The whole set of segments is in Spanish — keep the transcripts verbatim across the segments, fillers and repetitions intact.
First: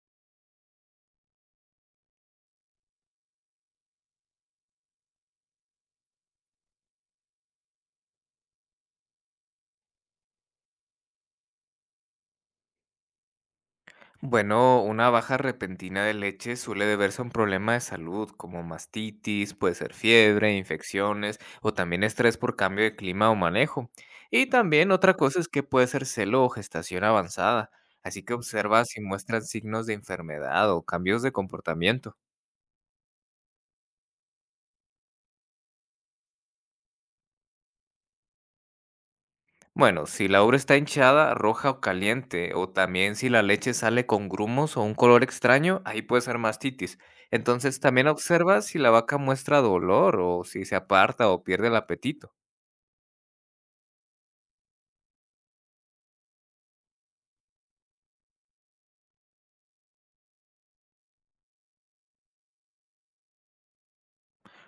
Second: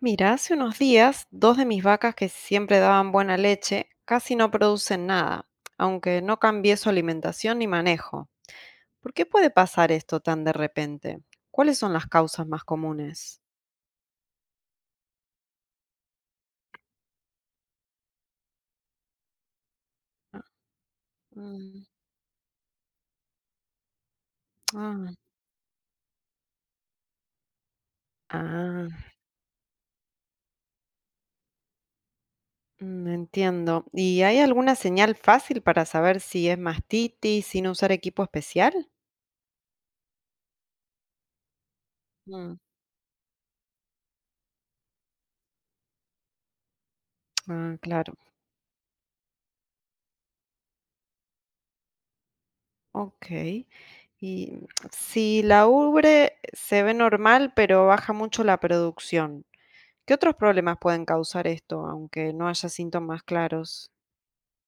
Mira, hace unos días, dos de mis vacas que siempre daban buena leche casi no producen nada, aunque no cambié su alimentación ni manejo. ¿Por qué puede pasar esto tan de repente? ¿Cuáles son las causas más comunes? Bueno, una baja repentina de leche suele deberse a un problema de salud, como mastitis, puede ser fiebre, infecciones o Mm, también estrés por cambio de clima o manejo. Y también ah, otra cosa es que puede ser celo o gestación avanzada, así que observa si ah, muestran signos de enfermedad o cambios de comportamiento. mm, entiendo. ¿Y hay alguna señal fácil para saber si es mastitis sin usar equipo especial? Bueno, si la ubre está hinchada, roja o caliente, Mm, o también si la leche sale con grumos o un color extraño, ahí puede ser mastitis. ah, Entonces también claro. observa si la vaca muestra dolor o si se aparta o pierde el apetito. Ok. Y si la ubre se ve normal, pero baja mucho la producción. ¿Qué otros problemas pueden causar esto, aunque no haya síntomas claros?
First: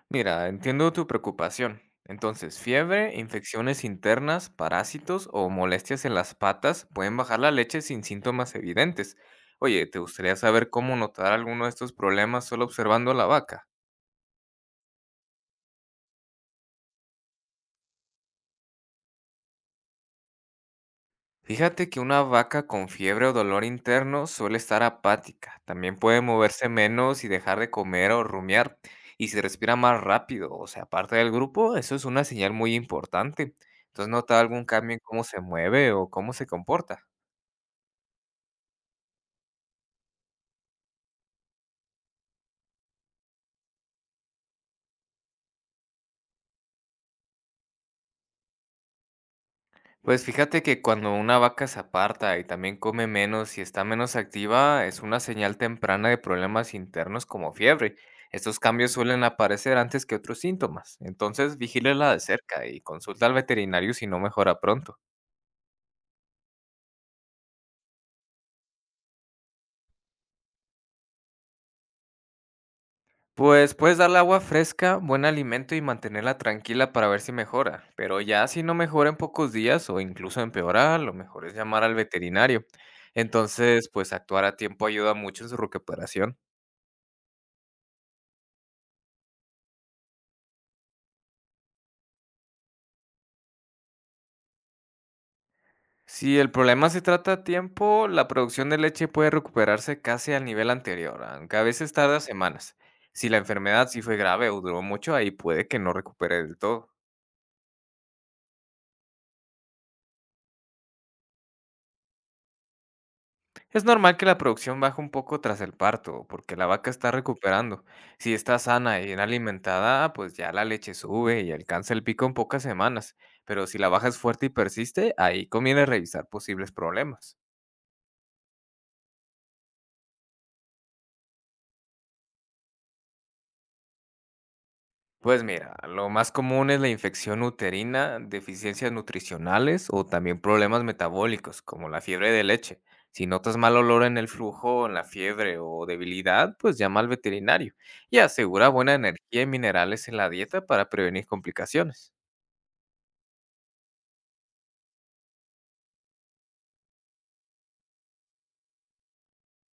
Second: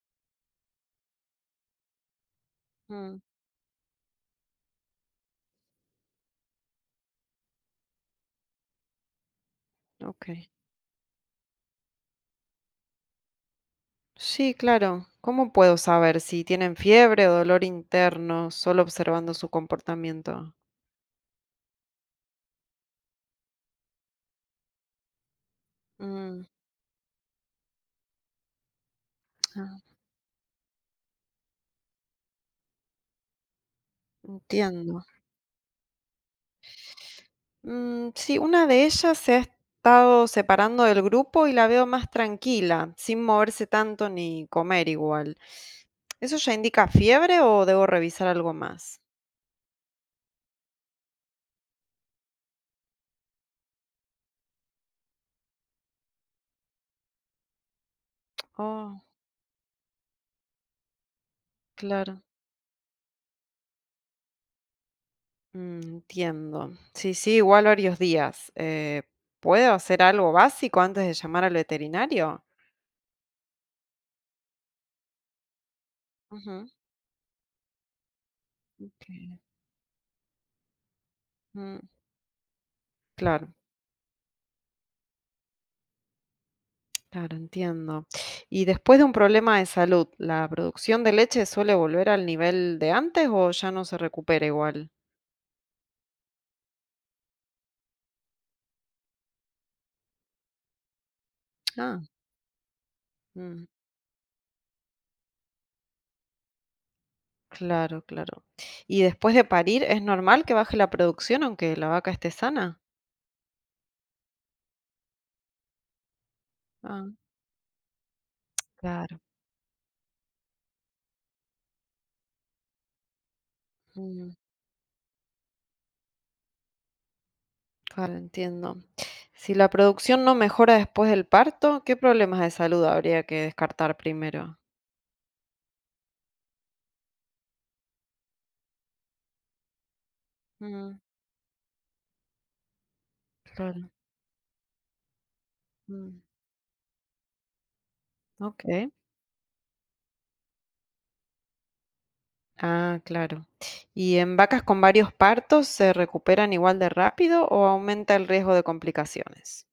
Mira, entiendo tu preocupación. Entonces, fiebre, Mm, infecciones internas, parásitos o molestias en las patas pueden bajar la leche sin síntomas evidentes. Oye, ¿te gustaría okey. saber cómo notar alguno de estos problemas solo observando a la vaca? Sí, claro. ¿Cómo puedo saber si tienen fiebre o dolor interno solo observando su comportamiento? Fíjate que una vaca con fiebre o dolor interno suele estar apática, también puede Mm, moverse menos y dejar de comer o rumiar, y si respira ah, más rápido o se aparta del grupo, eso es una señal muy importante. ¿Entonces nota algún cambio en entiendo. cómo se mueve o cómo se comporta? Mm, sí, una de ellas se ha estado separando del grupo y la veo más tranquila, sin moverse tanto ni comer igual. ¿Eso ya indica fiebre o debo revisar algo más? Pues fíjate que cuando una vaca se aparta y también come menos y está menos activa, es una señal temprana de problemas internos como fiebre. Estos cambios Oh, suelen aparecer antes que otros síntomas, entonces vigílela de claro. cerca y consulta al veterinario si no mejora pronto. Mm, Entiendo. Sí, sí, igual varios días. Eh, ¿puedo hacer algo básico antes de llamar al veterinario? Pues puedes darle agua fresca, buen alimento y mantenerla Ujú. tranquila para ver si mejora, pero ya si no Ok. mejora en pocos días o incluso empeora, lo mejor es Mm, llamar al veterinario. claro, Entonces, pues actuar a tiempo ayuda mucho en su recuperación. claro, entiendo. Y después de un problema de salud, ¿la producción de leche suele volver al nivel de antes o ya no se recupera igual? Si el problema se trata a tiempo, la producción de leche puede recuperarse casi al nivel anterior, aunque a veces Ah, tarda semanas. Si la mm, enfermedad sí fue grave o duró mucho, ahí puede que no recupere del todo. claro, claro. ¿Y después de parir, es normal que baje la producción aunque la vaca esté sana? Es normal que la producción baje un poco tras el parto, porque la vaca Ah, está recuperando. Si está sana y bien claro. alimentada, pues ya la leche sube y alcanza el pico en pocas semanas. Pero si la baja es Mm, fuerte y persiste, ahí conviene revisar posibles problemas. claro, entiendo. Si la producción no mejora después del parto, ¿qué problemas de salud habría que descartar primero? Pues mira, lo más común es la infección uterina, deficiencias nutricionales o también problemas Mm, metabólicos, como la fiebre de leche. Si notas mal claro. olor en el flujo, en la fiebre o Mm, debilidad, pues llama al veterinario y ok. asegura buena energía y minerales en la dieta para prevenir complicaciones. Ah, claro. ¿Y en vacas con varios partos se recuperan igual de rápido o aumenta el riesgo de complicaciones?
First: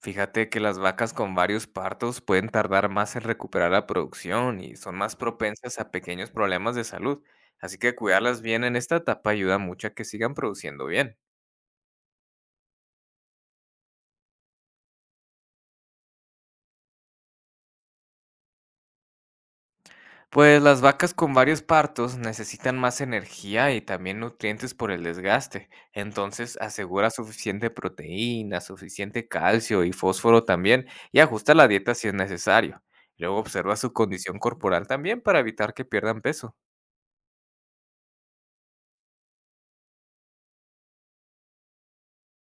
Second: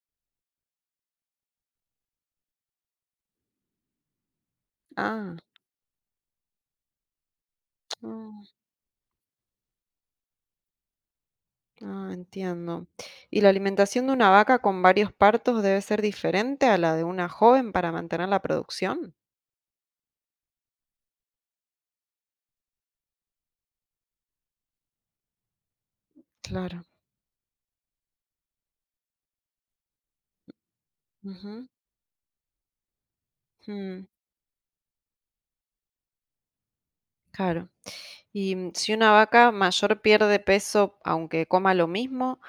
Fíjate que las vacas con varios partos pueden tardar más en recuperar la producción y son más Ah, propensas a pequeños problemas de salud, así que cuidarlas mm, bien en esta etapa ayuda mucho a que sigan produciendo bien. ah, entiendo. ¿Y la alimentación de una vaca con varios partos debe ser diferente a la de una joven para mantener la producción? Pues las vacas con varios partos necesitan más energía y también nutrientes por el desgaste. Entonces Claro. asegura suficiente proteína, suficiente calcio y fósforo también y ajusta la Ujú. dieta si es necesario. Luego observa su Mm, condición corporal también para evitar que pierdan peso. claro. Y mm, si una vaca mayor pierde peso aunque coma lo mismo,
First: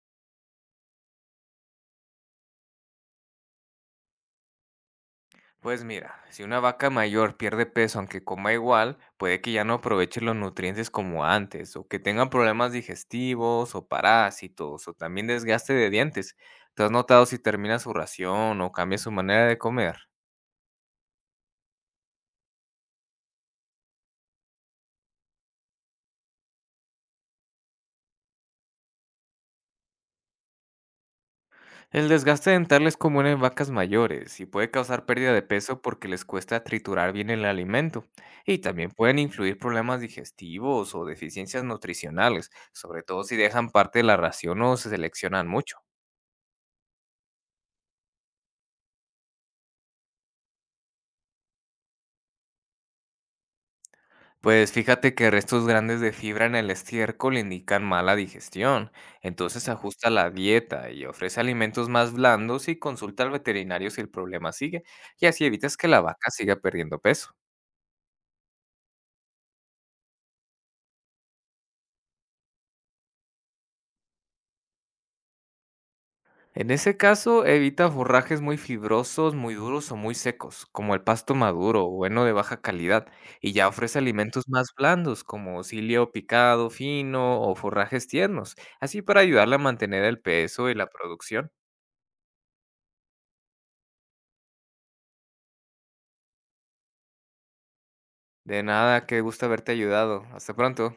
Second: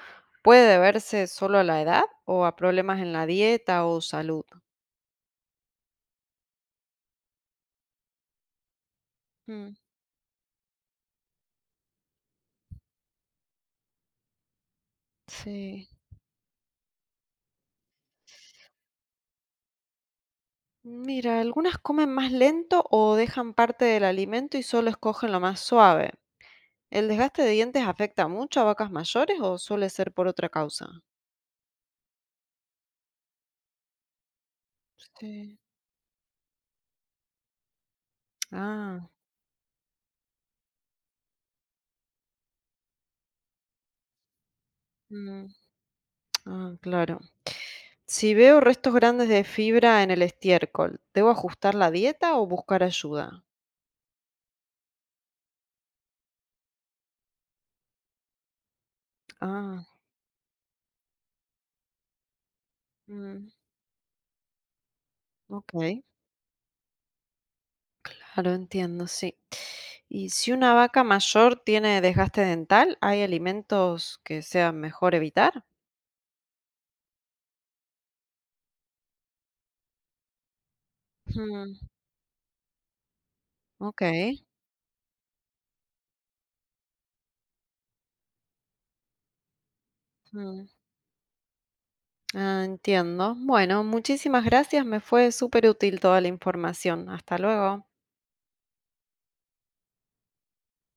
¿puede deberse solo a la edad o a problemas en la dieta o salud? Pues mira, si una vaca mayor pierde peso aunque coma igual, puede que ya no Mm, aproveche los nutrientes como antes, o que tenga problemas digestivos, o parásitos, o también desgaste sí. de dientes. ¿Te has notado si termina su ración o cambia su manera de comer? Mira, algunas comen más lento o dejan parte del alimento y solo escogen lo más suave. ¿El desgaste de dientes afecta mucho a vacas mayores o suele ser por otra causa? El desgaste dental es común en vacas mayores y puede causar pérdida de Sí. peso porque les cuesta triturar bien el alimento. Y también Ah, pueden influir problemas digestivos o deficiencias nutricionales, sobre todo si dejan parte de la ración o se seleccionan mm, mucho. ah, claro. Si veo restos grandes de fibra en el estiércol, ¿debo ajustar la dieta o buscar ayuda? Pues fíjate que restos grandes de fibra en el estiércol indican mala digestión, entonces Ah, ajusta la dieta y ofrece alimentos más blandos y consulta al mm, veterinario si el problema sigue, y así evitas que la ok, vaca siga perdiendo peso. claro, entiendo, sí. Y si una vaca mayor tiene desgaste dental, ¿hay alimentos que sea mejor evitar? En ese caso, evita forrajes muy fibrosos, muy duros o muy secos, como el pasto Mm, maduro o heno de baja calidad, y ya ofrece ok, alimentos más blandos, como cilio picado fino o forrajes tiernos, así para ayudarle a mantener el mm, peso y la producción. ah, entiendo. Bueno, muchísimas gracias, me fue súper útil toda la información. Hasta luego. De nada, qué gusto haberte ayudado. Hasta pronto.